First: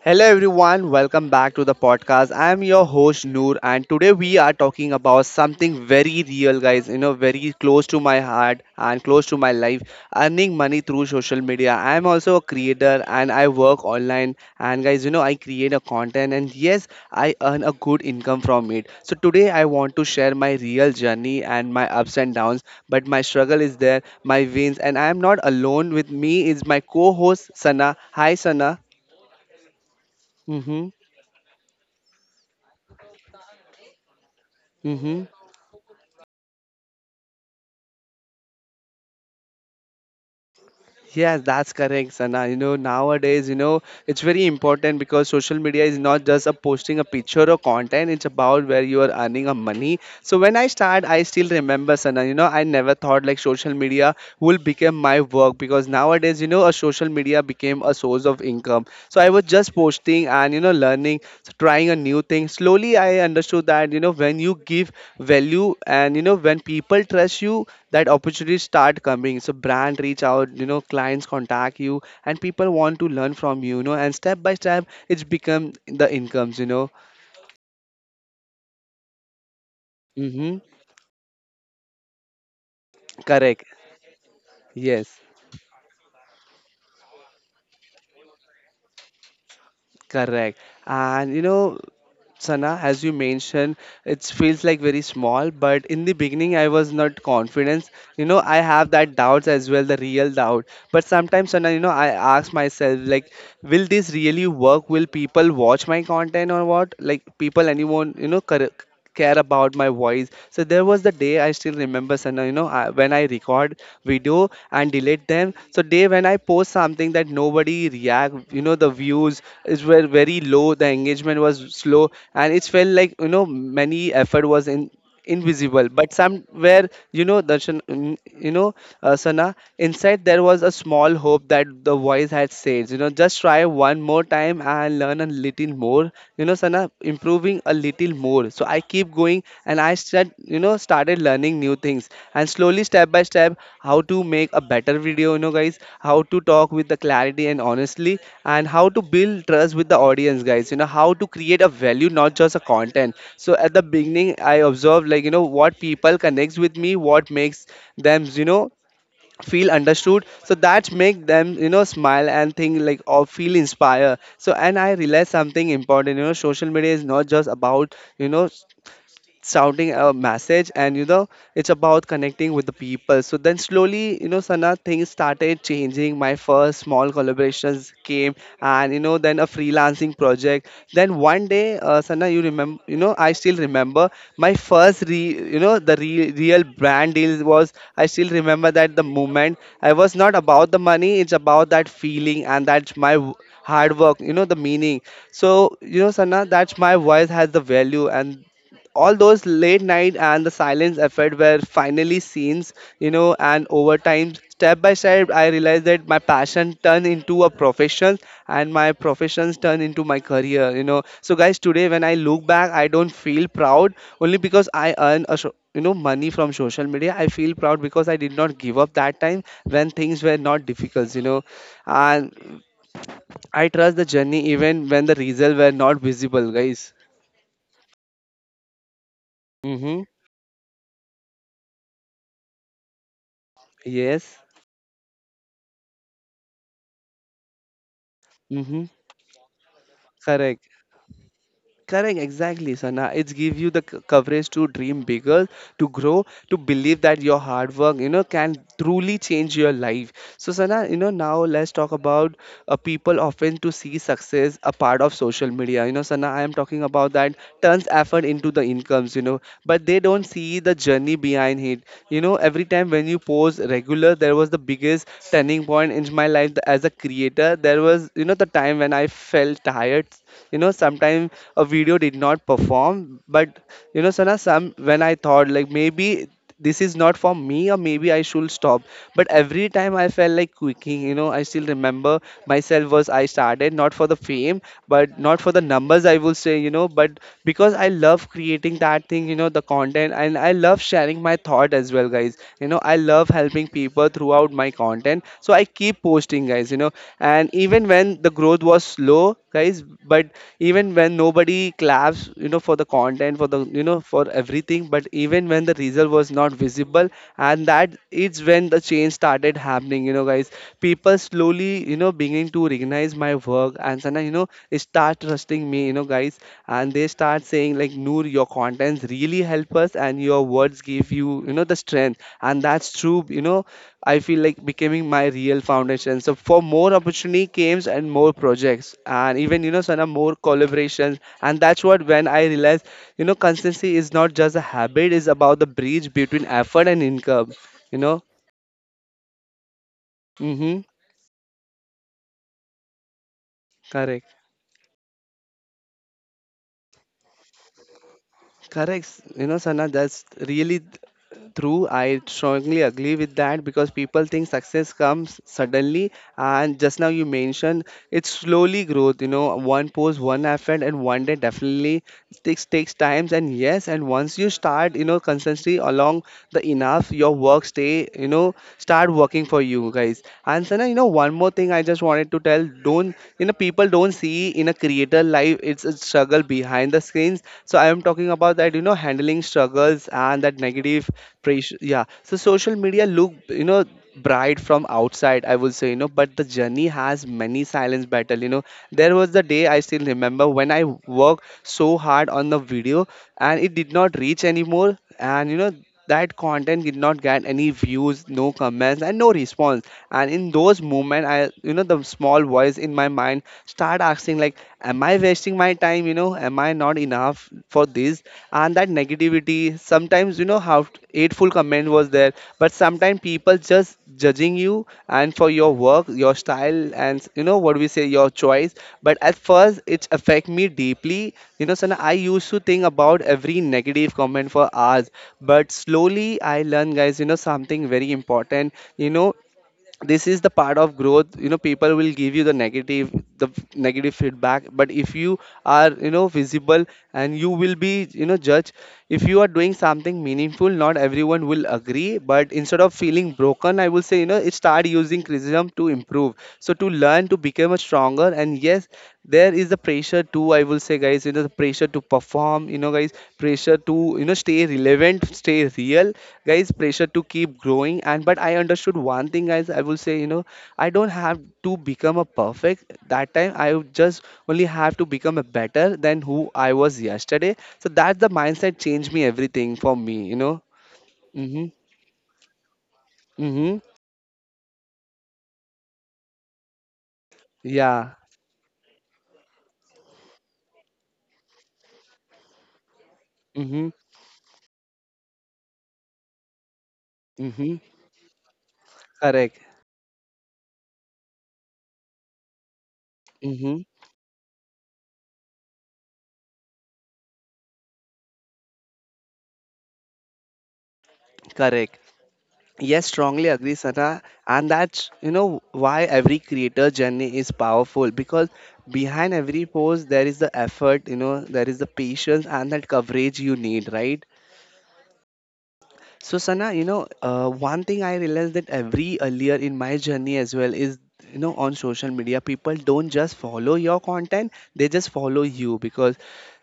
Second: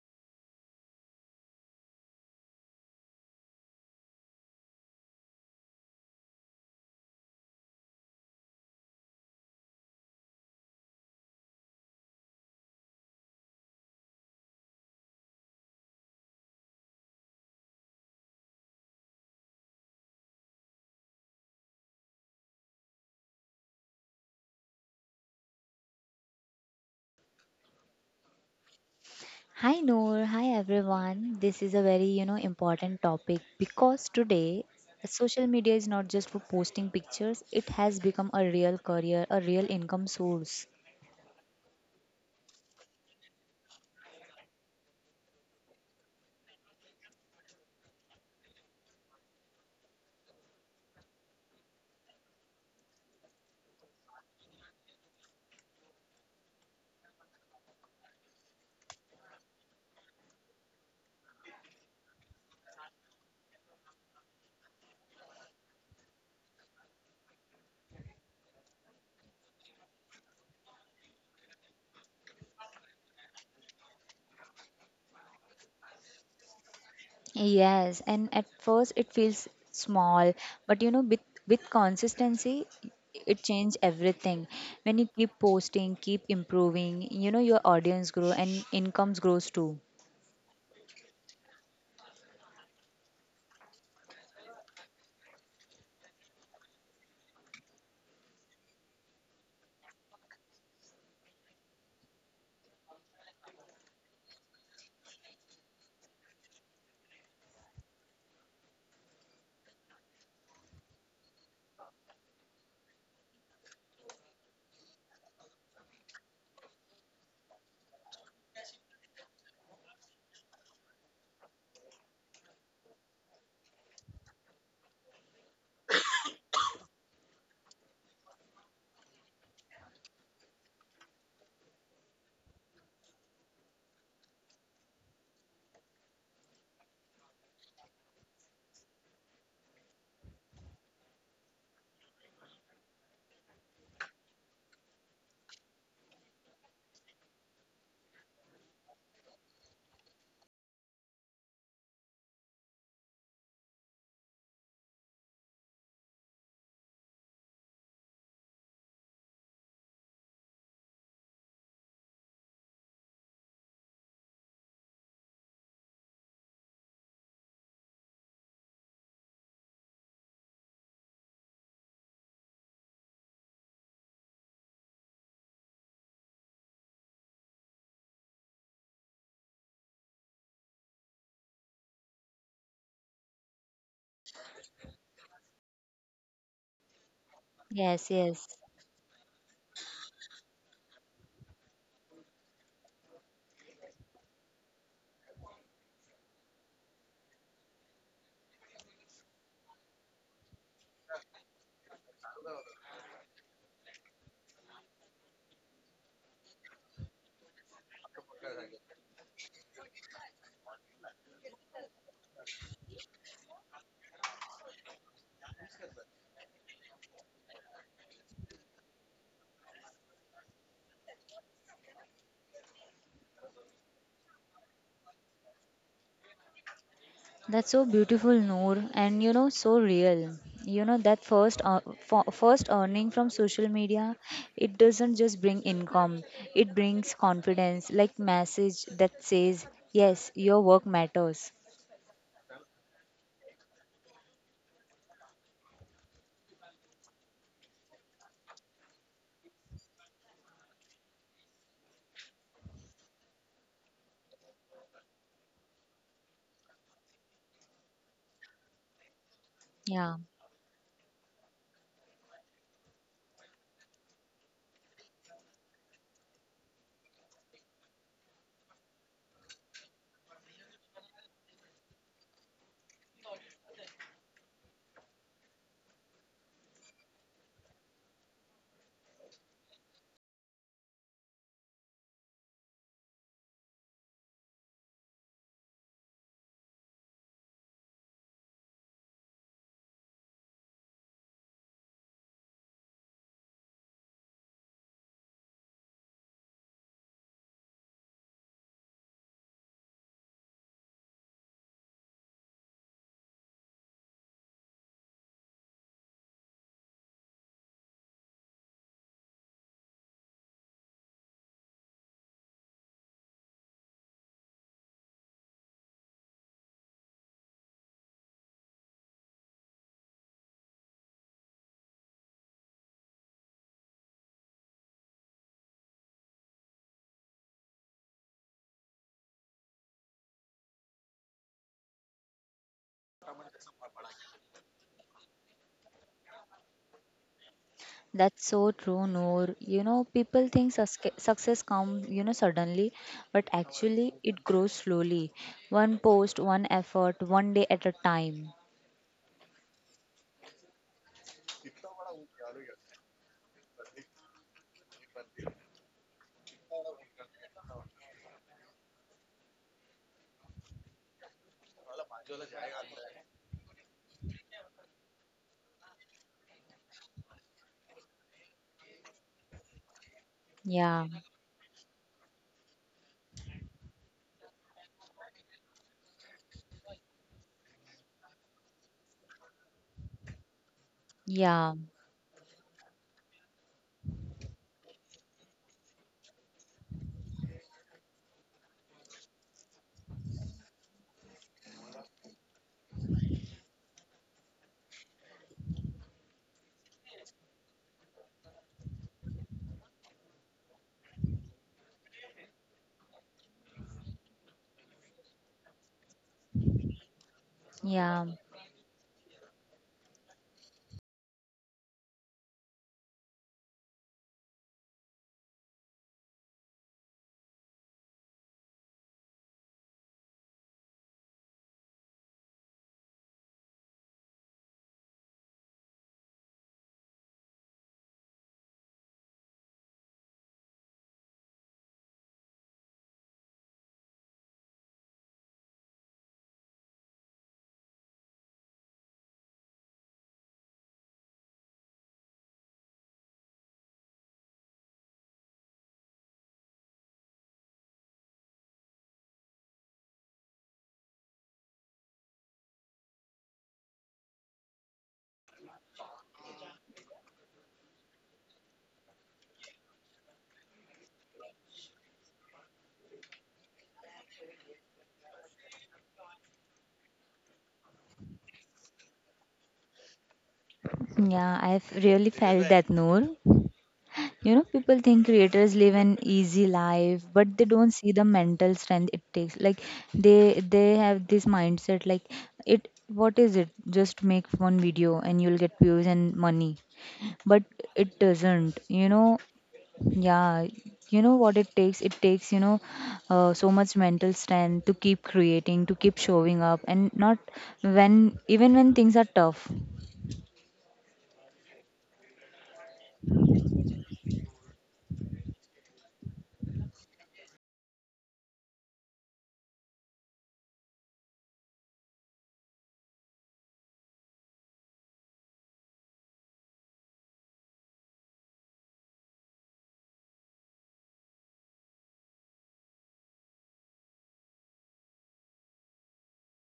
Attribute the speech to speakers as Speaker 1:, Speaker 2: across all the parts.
Speaker 1: Hello everyone, welcome back to the podcast. I am your host Noor, and today we are talking about something very real, guys, you know, very close to my heart and close to my life: earning money through social media. I am also a creator and I work online, and guys, you know, I create a content, and yes, I earn a good income from it. So today I want to share my real journey and my ups and downs, but my struggle is there, my wins, and I am not alone. With me is my co-host Sana. Hi Sana.
Speaker 2: Hi Noor, hi
Speaker 1: Mhm.
Speaker 2: everyone. This is a very, important topic because today
Speaker 1: Mm-hmm.
Speaker 2: social media is not just for posting pictures, it has become a real career, a real income source.
Speaker 1: Yes, that's correct, Sana. You know, nowadays, you know, it's very important because social media is not just a posting a picture or content, it's about where you are earning a money. So when I start, I still remember, Sana, you know, I never thought like social media will become my work because nowadays, you know, a social media became a source of income. So I was just posting and, you know, learning, so trying a new thing. Slowly, I understood that, you know, when you give value and, you know, when people trust you, that opportunities start coming. So brand reach out, you know, clients contact you, and people want to learn from you, you know, and step by step it's become the incomes, you know.
Speaker 2: Yes, and at first it feels small,
Speaker 1: Mm-hmm.
Speaker 2: but with consistency it
Speaker 1: Correct.
Speaker 2: changes everything. When you
Speaker 1: Yes.
Speaker 2: keep posting, keep improving, your audience grow and incomes grows too.
Speaker 1: Correct. And you know, Sana, as you mentioned, it feels like very small, but in the beginning I was not confident. You know, I have that doubts as well, the real doubt. But sometimes, Sana, you know, I ask myself like, will this really work? Will people watch my content? Or what, like people, anyone, you know, care, care about my voice? So there was the day, I still remember, Sana, you know, when I record video and delete them. So day when I post something that nobody react, you know, the views is were very low, the engagement was slow, and it felt like, you know, many effort was in invisible. But somewhere, you know, darshan, you know, Sana, inside there was a small hope that the voice had said, you know, just try one more time and learn a little more, you know, Sana, improving a little more. So I keep going, and I start, you know, started learning new things, and slowly step by step how to make a better video, you know, guys, how to talk with the clarity and honestly, and how to build trust with the audience, guys, you know, how to create a value, not just a content. So at the beginning I observed, like, you know, what people connects with me, what makes them, you know, feel understood, so that make them, you know, smile and think like or feel inspired. So, and I realized something important, you know, social media is not just about, you know, sounding a message, and, you know, it's about connecting with the people. So then slowly, you know, Sana, things started changing. My first small collaborations came, and, you know, then a freelancing project, then one day, Sana, you remember, you know, I still remember my first you know, the real brand deal was, I
Speaker 2: Yes,
Speaker 1: still
Speaker 2: yes.
Speaker 1: remember that the moment, i- was not about the money, it's about that feeling, and that's my hard work, you know, the meaning. So you know, Sana, that's my voice has the value, and all those late night and the silence effort were finally scenes, you know. And over time, step by step, I realized that my passion turned into a profession, and my professions turned into my career, you know. So, guys, today when I look back, I don't feel proud only because I earn a you know money from social media. I feel proud because I did not give up that time when things were not difficult, you know, and I trust the journey even when the results were not visible, guys.
Speaker 2: That's so beautiful, Noor, and so
Speaker 1: Mhm.
Speaker 2: real. That first earning from social media,
Speaker 1: Yes.
Speaker 2: it doesn't just bring income, it brings confidence, like message
Speaker 1: Mm-hmm.
Speaker 2: that says, yes, your
Speaker 1: Correct.
Speaker 2: work matters.
Speaker 1: Correct. Exactly, Sana. It's give you the coverage to dream bigger, to grow, to believe that your hard work, you know, can truly change your life. So, Sana, you know, now let's talk about, people often to see success a part of social media. You know, Sana, I am talking about that turns effort into the incomes, you know, but they
Speaker 2: Yeah,
Speaker 1: don't see the journey behind it. You know, every time when you post regular, there was the biggest turning point in my life as a creator. There was, you know, the time when I felt tired, you know, sometimes a video did not perform, but, you know, Sana, some when I thought like maybe this is not for me or maybe I should stop. But every time I felt like quitting, you know, I still remember myself was I started not for the fame, but not for the numbers, I will say, you know, but because I love creating that thing, you know, the content, and I love sharing my thought as well, guys, you know, I love helping people throughout my content. So I keep posting, guys, you know, and even when the growth was slow, guys, but even when nobody claps, you know, for the content, for the, you know, for everything, but even when the result was not visible, and that is when the change started happening, you know, guys. People slowly, you know, beginning to recognize my work, and Sana, you know, start trusting me, you know, guys, and they start saying like, Noor, your contents really help us, and your words give you, you know, the strength, and that's true, you know. I feel like becoming my real foundation. So for more opportunity games and more projects and even, you know, Sana, more collaborations. And that's what when I realized, you know, consistency is not just a habit, it's about the bridge between effort and income. You know?
Speaker 2: that's so true, Noor. People think
Speaker 1: Mm-hmm.
Speaker 2: success comes, suddenly, but actually
Speaker 1: Correct.
Speaker 2: it grows slowly. One post, one effort, one day at a time.
Speaker 1: Correct. You know, Sana, that's really true. I strongly agree with that because people think success comes suddenly. And just now you mentioned it's slowly growth, you know, one post, one effort, and one day, definitely takes times. And yes, and once you start, you know, consistency along the enough, your work stay, you know, start working for you, guys. And Sana, you
Speaker 2: Yeah,
Speaker 1: know, one more thing I just wanted to tell: don't, you know, people don't see in a creator life, it's a struggle behind the screens means. So I am talking about that, you know, handling struggles and that negative
Speaker 2: yeah,
Speaker 1: pressure. Yeah, so social media look, you know, bright from outside, I would say, you know, but the journey has many silence battle, you know. There was the day, I still remember, when I worked so hard on the video, and it did not reach anymore, and, you know, that content did not get any views, no comments, and no response. And in those moments, I, you know, the small voice in my mind start asking like, am I wasting my time, you know, am I not enough for
Speaker 2: yeah.
Speaker 1: this? And that negativity, sometimes, you know, how hateful comment was there, but sometimes people just judging you and for your work, your style, and, you know, what we say, your choice. But at first it affect me deeply, you know, Sana, I used to think about every negative comment for hours. But slowly I learned, guys, you know, something very important. You know, this is the part of growth. You know, people will give you the negative, the negative feedback. But if you are, you know, visible, and you will be, you know, judged, if you are doing something meaningful, not everyone will agree. But instead of feeling broken, I will say, you know, start using criticism to improve. So to learn, to become a stronger. And yes, there is the pressure too, I will say, guys, you know, the pressure to perform, you know, guys, pressure to, you know, stay relevant, stay real, guys, pressure to keep growing. And but I understood one thing, guys, I will say, you know, I don't have to become a perfect. That time I would just only have to become a better than who I was yesterday. So that's the mindset changed me everything for me, you know.
Speaker 2: Yeah,
Speaker 1: Mm-hmm.
Speaker 2: I've really felt like, that, Noor.
Speaker 1: Mm-hmm.
Speaker 2: People think creators live an easy life, but they don't see
Speaker 1: Yeah.
Speaker 2: the mental strength it takes. Like they have this mindset like it what is it?
Speaker 1: Mm-hmm.
Speaker 2: Just make one video and you'll get views and money. But
Speaker 1: Mm-hmm.
Speaker 2: it doesn't. You know,
Speaker 1: Correct.
Speaker 2: yeah, you know what it takes? It takes, so
Speaker 1: Mm-hmm.
Speaker 2: much mental strength to keep creating, to keep showing up and not when even when things are tough.
Speaker 1: Correct. Yes, strongly agree, Sana. And that's, you know, why every creator journey is powerful, because behind every post, there is the effort, you know, there is the patience, and that coverage you need, right? So Sana, you know, one thing I realized that every earlier in my journey as well is, you know, on social media, people don't just follow your content; they just follow you because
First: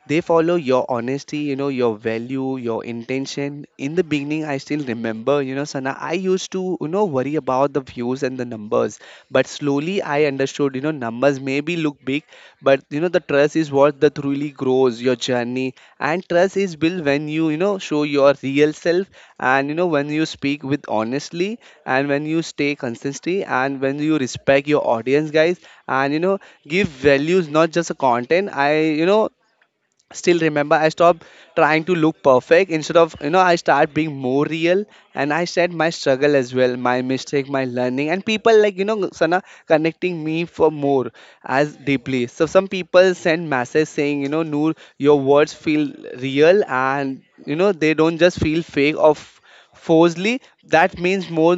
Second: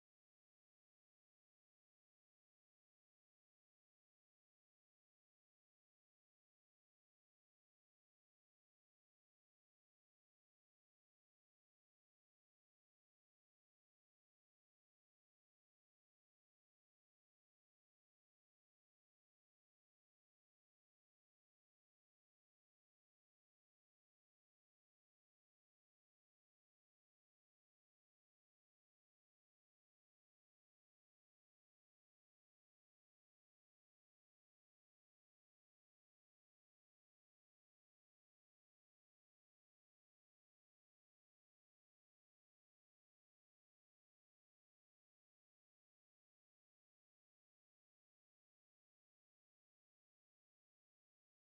Speaker 1: they follow your honesty, you know, your value, your intention. In the beginning, I still remember, you know, Sana, I used to, you know, worry about the views and the numbers, but slowly I understood, you know, numbers maybe look big, but you know the trust is what that really grows your journey and trust is built when you know show your real self and you know when you speak with honestly and when you stay consistently and when you respect your audience guys and you know give values not just a content I still remember I stopped trying to look perfect instead of you know I start being more real and I said my struggle as well, my mistake, my learning, and people like, you know, Sana, connecting me for more as deeply. So some people send message saying, you know, Noor, your words feel real and you know they don't just feel fake of forcefully. That means more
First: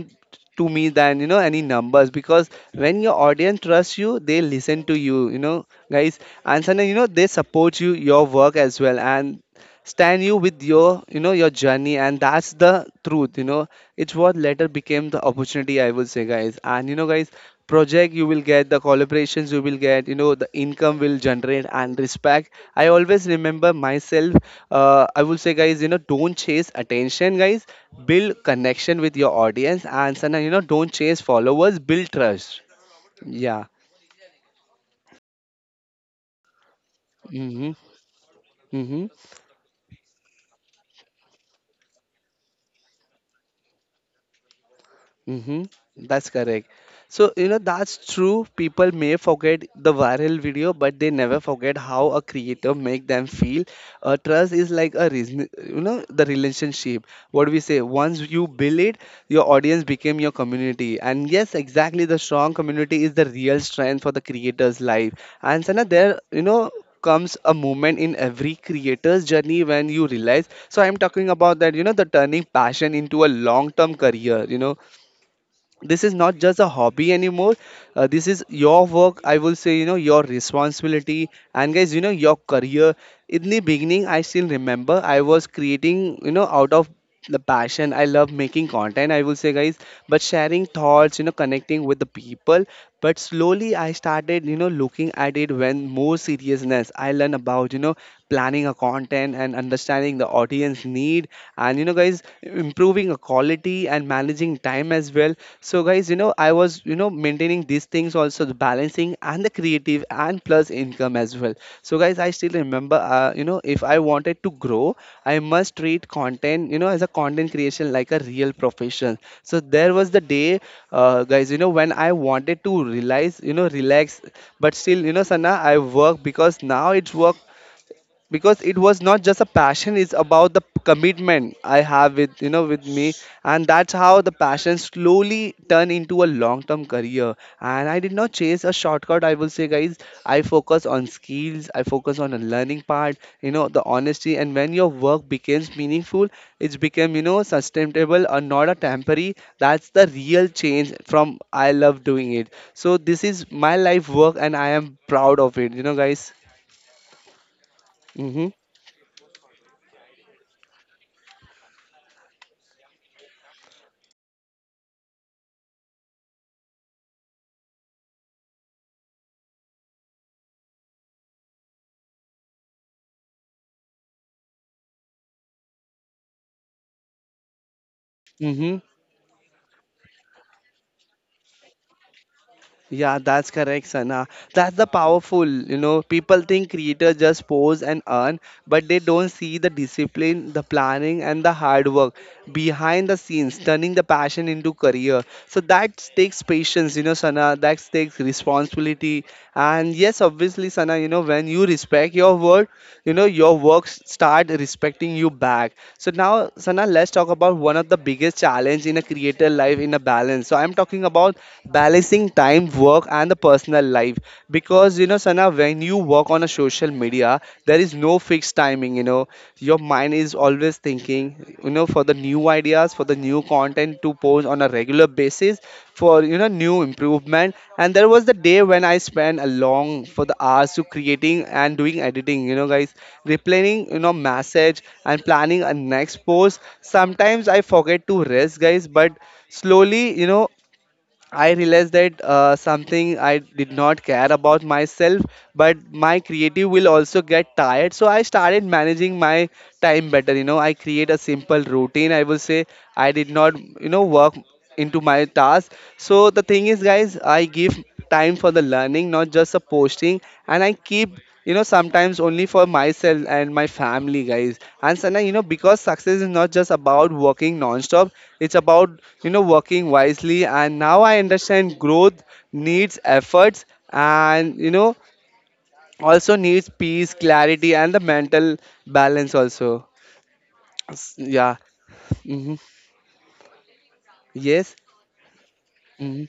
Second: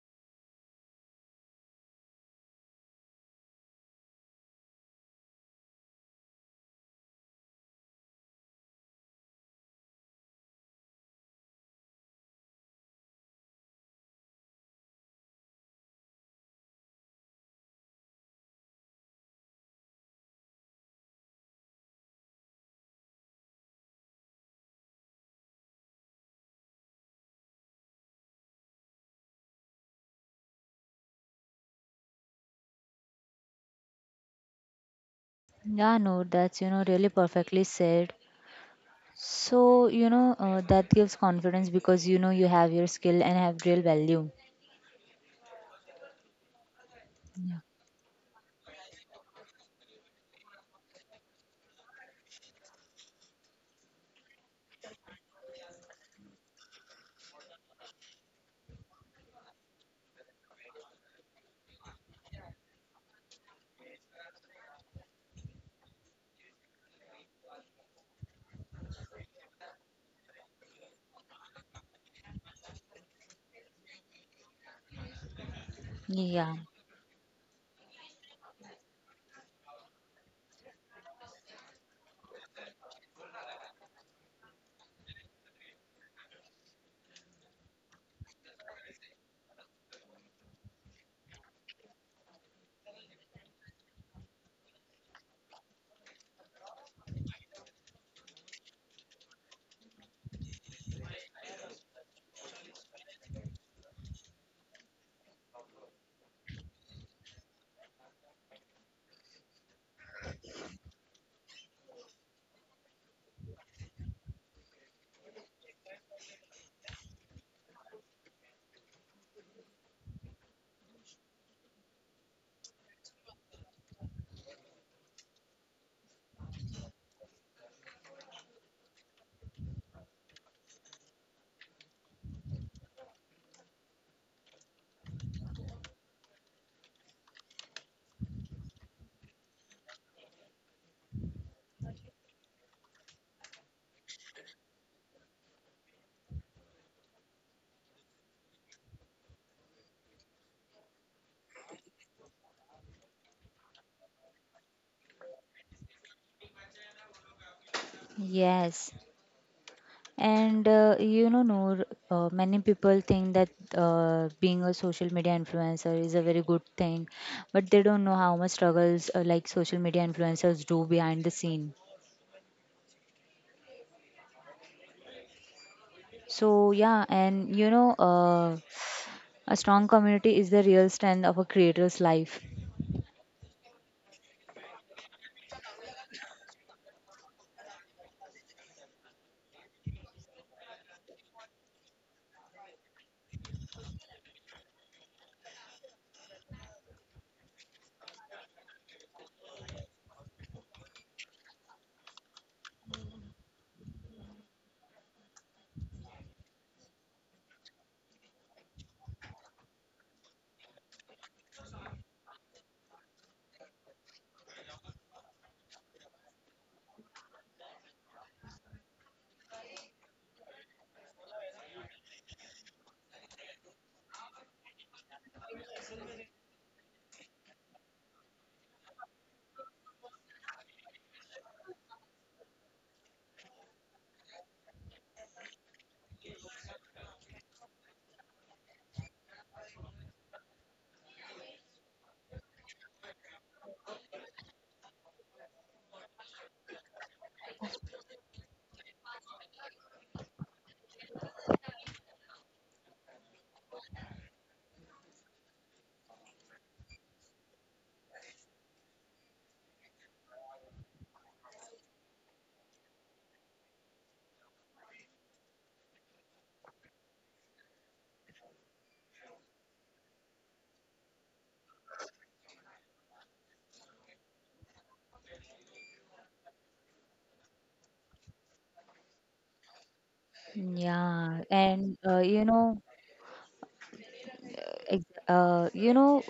Speaker 1: to me than you know any numbers, because when your audience trusts you, they listen to you, you know, guys, and suddenly you know they support you, your work as well, and stand you with your, you know, your journey. And that's the truth, you know, it's what later became the opportunity, I would say, guys, and you know guys project you will get, the collaborations you will get, you know the income will generate, and respect. I always remember myself. I will say, guys, you know, don't chase attention, guys, build connection with your audience. And sometimes, you know, don't chase followers, build trust. Yeah.
Speaker 2: Yeah, no, that's, really perfectly
Speaker 1: Mm-hmm.
Speaker 2: said.
Speaker 1: Mm-hmm.
Speaker 2: So, that gives confidence because you know you have your skill and have real value.
Speaker 1: Mm-hmm. That's correct. So, you know,
Speaker 2: Yeah.
Speaker 1: that's true. People may forget the viral video, but they never forget how a creator make them feel. Trust is like a reason, you know, the relationship. What we say, once you build it, your audience became your community. And yes, exactly, the strong community is the real strength for the creator's life. And Sana, there, you know, comes a moment in every creator's journey when you realize. So I'm talking about that, you know, the turning passion into a long term career, you know, this is not
Speaker 2: Yeah.
Speaker 1: just a hobby anymore. This is your work, I will say, you know, your responsibility, and guys, you know, your career. In the beginning, I still remember, I was creating, you know, out of the passion. I love making content, I will say, guys, but sharing thoughts, you know, connecting with the people. But slowly I started, you know, looking at it when more seriousness. I learned about, you know, planning a content and understanding the audience need, and you know guys improving a quality and managing time as well. So guys, you know, I was, you know, maintaining these things also, the balancing and the creative and plus income as well. So guys, I still remember, you know, if I wanted to grow, I must treat content, you know, as a content creation like a real profession. So there was the day, guys, you know, when I wanted to realize, you know, relax, but still, you know, Sana, I work because now it's work. Because it was not just a passion, it's about the commitment I have with, you know, with me. And that's how the passion slowly turned into a long term career. And I did not chase a shortcut, I will say, guys. I focus on skills, I focus on the learning part, you know, the honesty. And when your work becomes meaningful, it's become, you know, sustainable or not a temporary. That's the real change from I love doing it, so this is my life work and I am proud of it, you know, guys. Mm-hmm.
Speaker 2: Yes. And Noor, many people think that being a social media influencer is a very good thing, but they don't know how much struggles like social media influencers do behind the scene. So, yeah, and
Speaker 1: Mm-hmm.
Speaker 2: a strong community is the real strength of a creator's life.
Speaker 1: Yeah, that's correct, Sana. That's the powerful. You know, people think creators just pose and earn, but they don't see the discipline, the planning, and the hard work behind the scenes, turning the passion into career. So that takes patience, you know, Sana. That takes responsibility. And yes, obviously, Sana, you know, when you respect your word, you know, your works start respecting you back. So now, Sana, let's talk about one of the biggest challenge in a creator life in a balance. So I'm talking about balancing time, work, and the personal life. Because you know, Sana, when you work on a social media, there is no fixed timing, you know, your mind is always thinking, you know, for the new ideas, for the new content to post on a regular basis, for you know new improvement. And there was the day when I spent a long for the hours to creating and doing editing, you know, guys, replaying, you know, message and planning a next post. Sometimes I forget to rest, guys. But slowly, you know, I realized that, something I did not care about myself, but my creative will also get tired. So I started managing my time better. You know, I create a simple routine, I will say. I did not, you know, work into my task. So the thing is, guys, I give time for the learning, not just the posting, and I keep, you know, sometimes only for myself and my family, guys. And Sana, you know, because success is not just about working non-stop, it's about, you know, working wisely. And now I understand growth needs efforts, and you know, also needs peace, clarity, and the mental balance also.
Speaker 2: Yeah,
Speaker 1: Yeah.
Speaker 2: and
Speaker 1: Hmm. Yes.
Speaker 2: ex- uh, you know,
Speaker 1: Hmm.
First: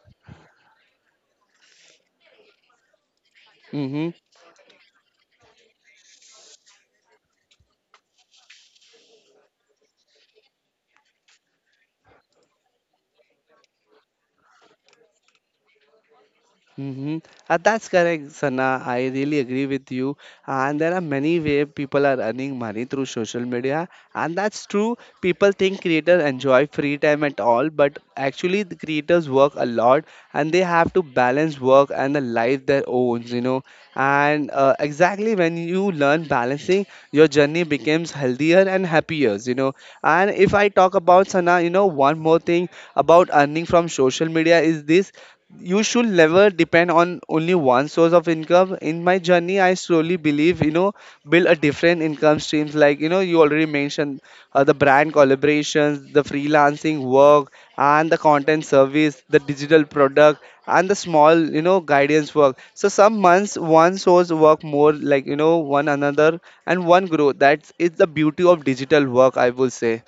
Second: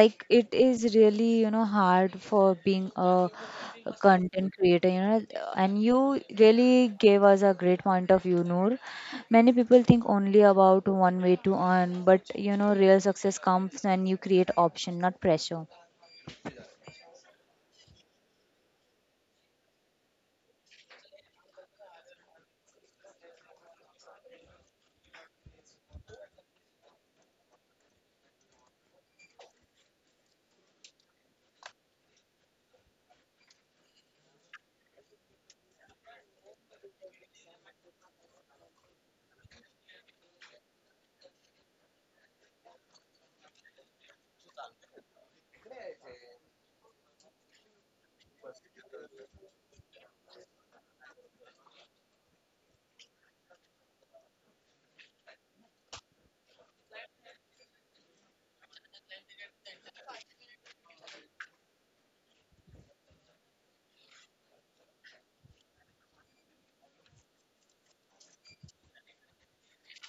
Speaker 2: like it is really, hard for being a
Speaker 1: Hmm.
Speaker 2: content creator, and you really gave us a great point of view, Noor. Many people think only about one way to earn, but real success comes when you create option, not pressure.
Speaker 1: Mm-hmm. That's correct, Sana. I really agree with you. And there are many ways people are earning money through social media. And that's true. People think creators enjoy free time at all, but actually the creators work a lot and they have to balance work and the life their own, you know. And exactly when you learn balancing, your journey becomes healthier and happier, you know. And if I talk about Sana, you know, one more thing about earning from social media is this: you should never depend on only one source of income. In my journey I slowly believe, you know, build a different income streams, like you know you already mentioned, the brand collaborations, the freelancing work, and the content service, the digital product, and the small, you know, guidance work. So some months one source work more like, you know, one another and one grow. That's it's the beauty of digital work, I will say.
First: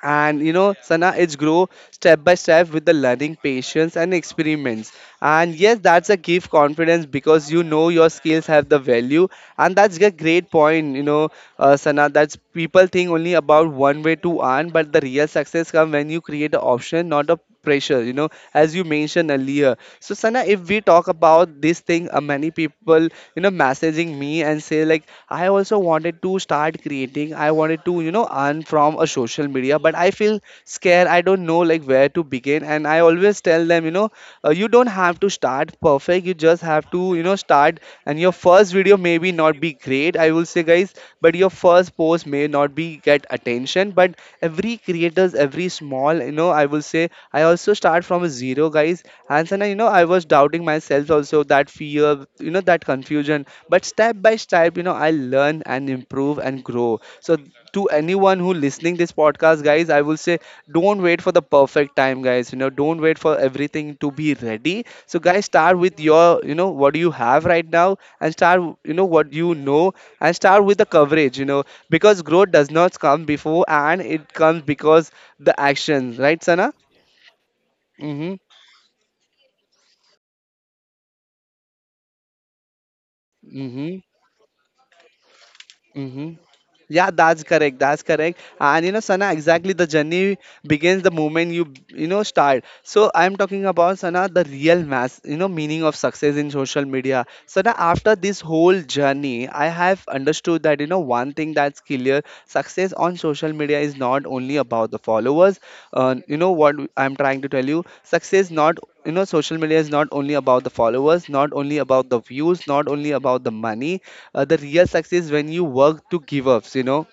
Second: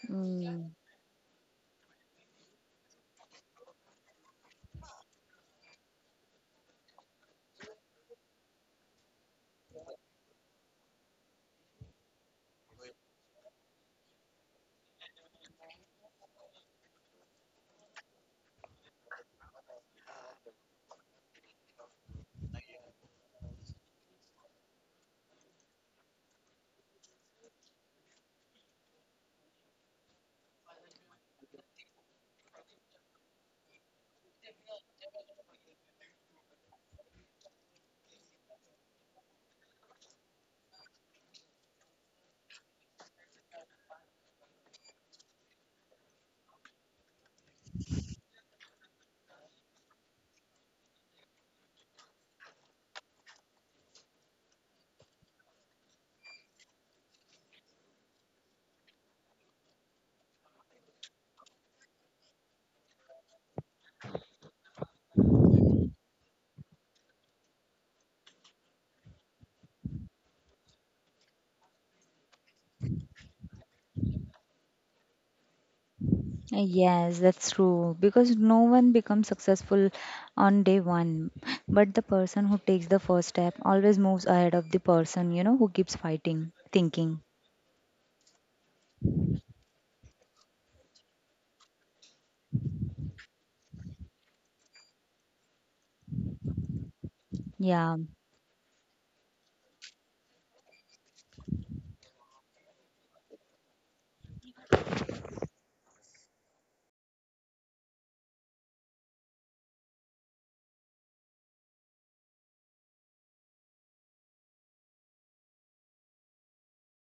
Speaker 1: And you
Speaker 2: Mm.
Speaker 1: know, Sana, it's grow step by step with the learning, patience, and experiments. And yes, that's a give confidence because you know your skills have the value. And that's a great point, you know, Sana, that's people think only about one way to earn, but the real success comes when you create an option, not a pressure, you know, as you mentioned earlier. So, Sana, if we talk about this thing, many people, you know, messaging me and say, like, I also wanted to start creating, I wanted to, you know, earn from a social media, but I feel scared, I don't know like where to begin. And I always tell them, you know, you don't have to start perfect, you just have to, you know, start. And your first video maybe not be great, I will say, guys, but your first post may not be get attention. But every creators, every small, you know, I will say, I also start from a zero, guys. And then, you know, I was doubting myself also, that fear, you know, that confusion, but step by step, you know, I learn and improve and grow. So to anyone who listening this podcast, guys, I will say, don't wait for the perfect time, guys, you know, don't wait for everything to be ready. So guys, start with your, you know, what you have right now. And start, you know, what you know. And start with the coverage, you know. Because growth does not come before and it comes because the actions, right, Sana?
Speaker 2: Yes, that's true. Because
Speaker 1: Mhm.
Speaker 2: no one becomes successful on day one. But the person who takes the first step always
Speaker 1: Mhm.
Speaker 2: moves ahead of the person, who keeps
Speaker 1: Mhm.
Speaker 2: fighting,
Speaker 1: Yeah,
Speaker 2: thinking.
Speaker 1: that's correct. That's correct. And you know, Sana, exactly the journey begins the moment you, you know, start. So I'm talking about, Sana, the real mass, you know, meaning of success in social media. Sana,
Speaker 2: Yeah.
Speaker 1: after this whole journey, I have understood that you know one thing that's clear: success on social media is not only about the followers. You know what I'm trying to tell you: success not you know social media is not only about the followers, not only about the views, not only about the money. The real success when you work to give ups, you know.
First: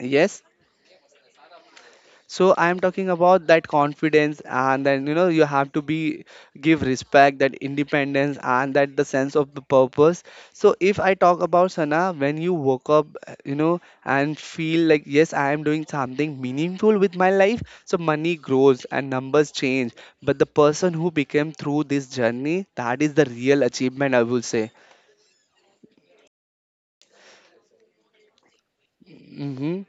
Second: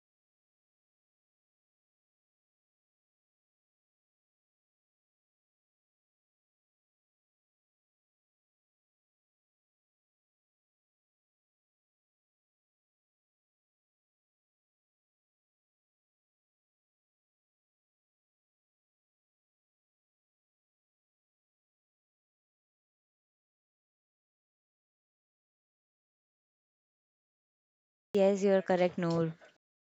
Speaker 1: Yes, so I am talking about that confidence, and then, you know, you have to be give respect, that independence and that the sense of the purpose. So if I talk about Sana, when you woke up, you know, and feel like yes, I am doing something meaningful with my life, so money grows and numbers change. But the person who became through this journey, that is the real achievement, I will say.
Speaker 2: Yes, you're correct, Noor.
Speaker 1: Hmm.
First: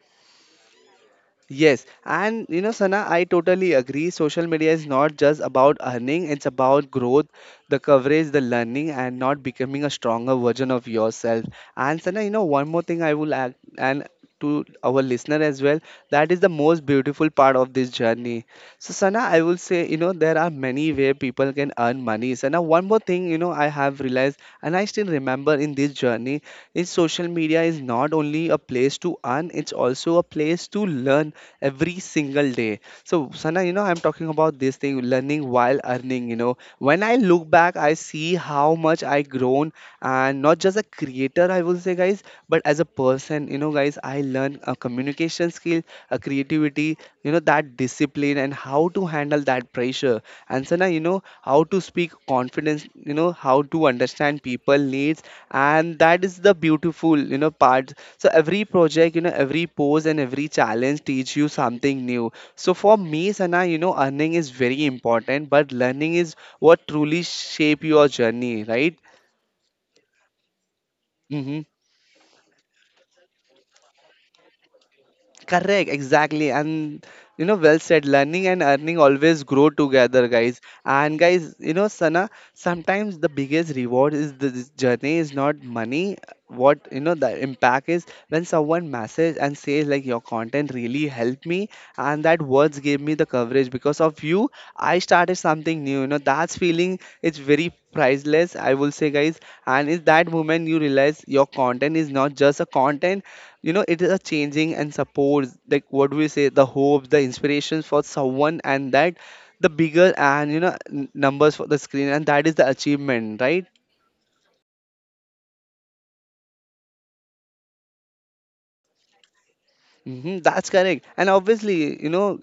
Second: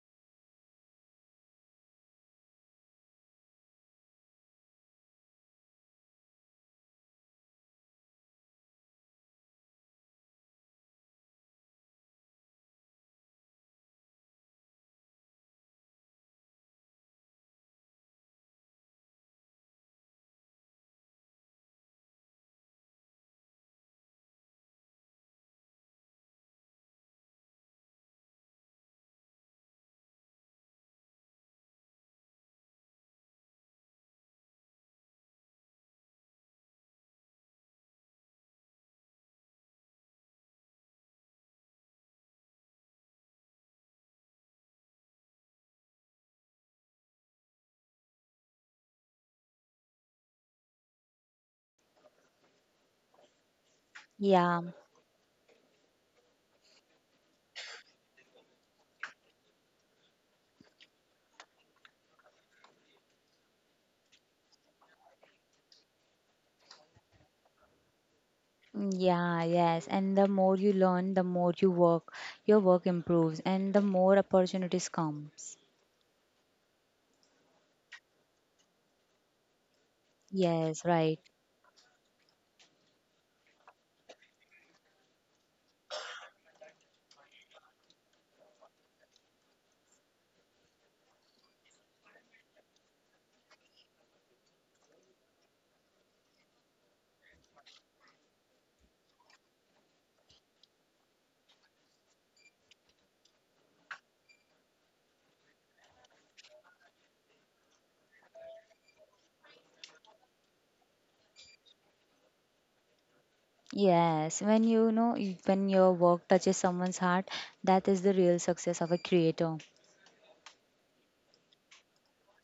Speaker 1: Yes, and you know, Sana, I totally agree. Social media is not just about earning, it's about growth, the coverage, the learning, and not becoming a stronger version of yourself. And Sana, you know, one more thing I will add, and to our listener as well, that is the most beautiful part of this journey. So, Sana, I will say, you know, there are many way people can earn money. Sana, one more thing, you know, I have realized, and I still remember in this journey is social media is not only a place to earn, it's also a place to learn every single day. So, Sana, you know, I'm talking about this thing, learning while earning. You know, when I look back, I see how much I grown, and not just a creator, I will say, guys, but as a person. You know, guys, I learned a communication skill, a creativity. You know, that discipline and how to handle that pressure. And Sana, you know, how to speak confidence. You know, how to understand
Speaker 2: Yeah.
Speaker 1: people needs, and that is the beautiful, you know, part. So every project, you know, every pose and every challenge teach you something new. So for me, Sana, you know, earning is very important, but learning is what truly shape your journey, right?
Speaker 2: Yeah, yes. And the more you learn, the more
Speaker 1: Mm-hmm.
Speaker 2: you work, your work improves, and the more opportunities comes.
Speaker 1: Correct, exactly. And you know, well said, learning and earning always grow together, guys.
Speaker 2: Yes, right.
Speaker 1: And guys, you know, Sana, sometimes the biggest reward is the this journey is not money. What you know, the impact is when someone message and says like your content really helped me, and that words gave me the coverage because of you. I started something new. You know, that's feeling it's very priceless. I will say, guys, and is that moment you realize your content is not just a content, you know, it is a changing and supports, like what do we say, the hopes, the inspirations for someone, and that the bigger, and you know, numbers for the screen, and that is the achievement, right?
Speaker 2: Yes, when your work touches someone's heart, that is the real success of a creator.
Speaker 1: Hmm, that's correct. And obviously, you know,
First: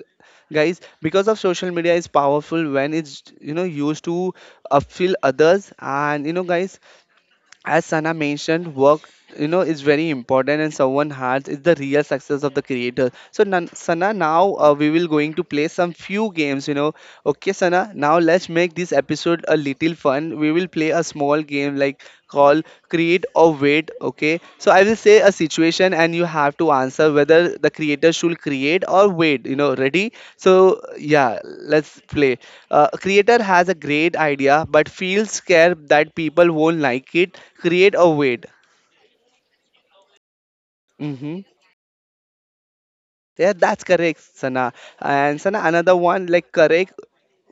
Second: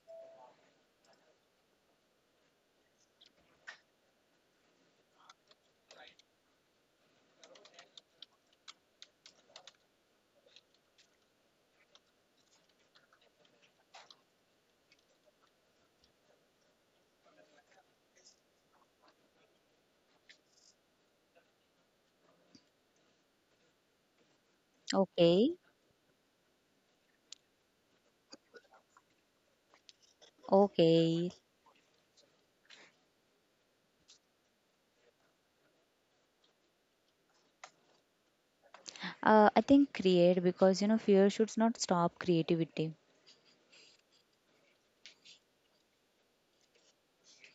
Speaker 1: guys, because of social media is powerful when it's, you know, used to upfill others, and you know, guys, as Sana mentioned, work, you know, is very important, and someone's heart is the real success of the creator. So Sana, now we will going to play some few games. You know, okay, Sana. Now let's make this episode a little fun. We will play a small game like call create or wait. Okay, so I will say a
Speaker 2: Okay.
Speaker 1: situation and you have to answer whether the creator should create or wait. You know, ready? So
Speaker 2: Okay.
Speaker 1: yeah, let's play. A creator has a great idea but feels scared that people won't like it. Create a wait.
Speaker 2: I think create because you know fear
Speaker 1: Hmm.
Speaker 2: should not stop creativity.
Speaker 1: Yeah, that's correct, Sana. And Sana, another one like correct.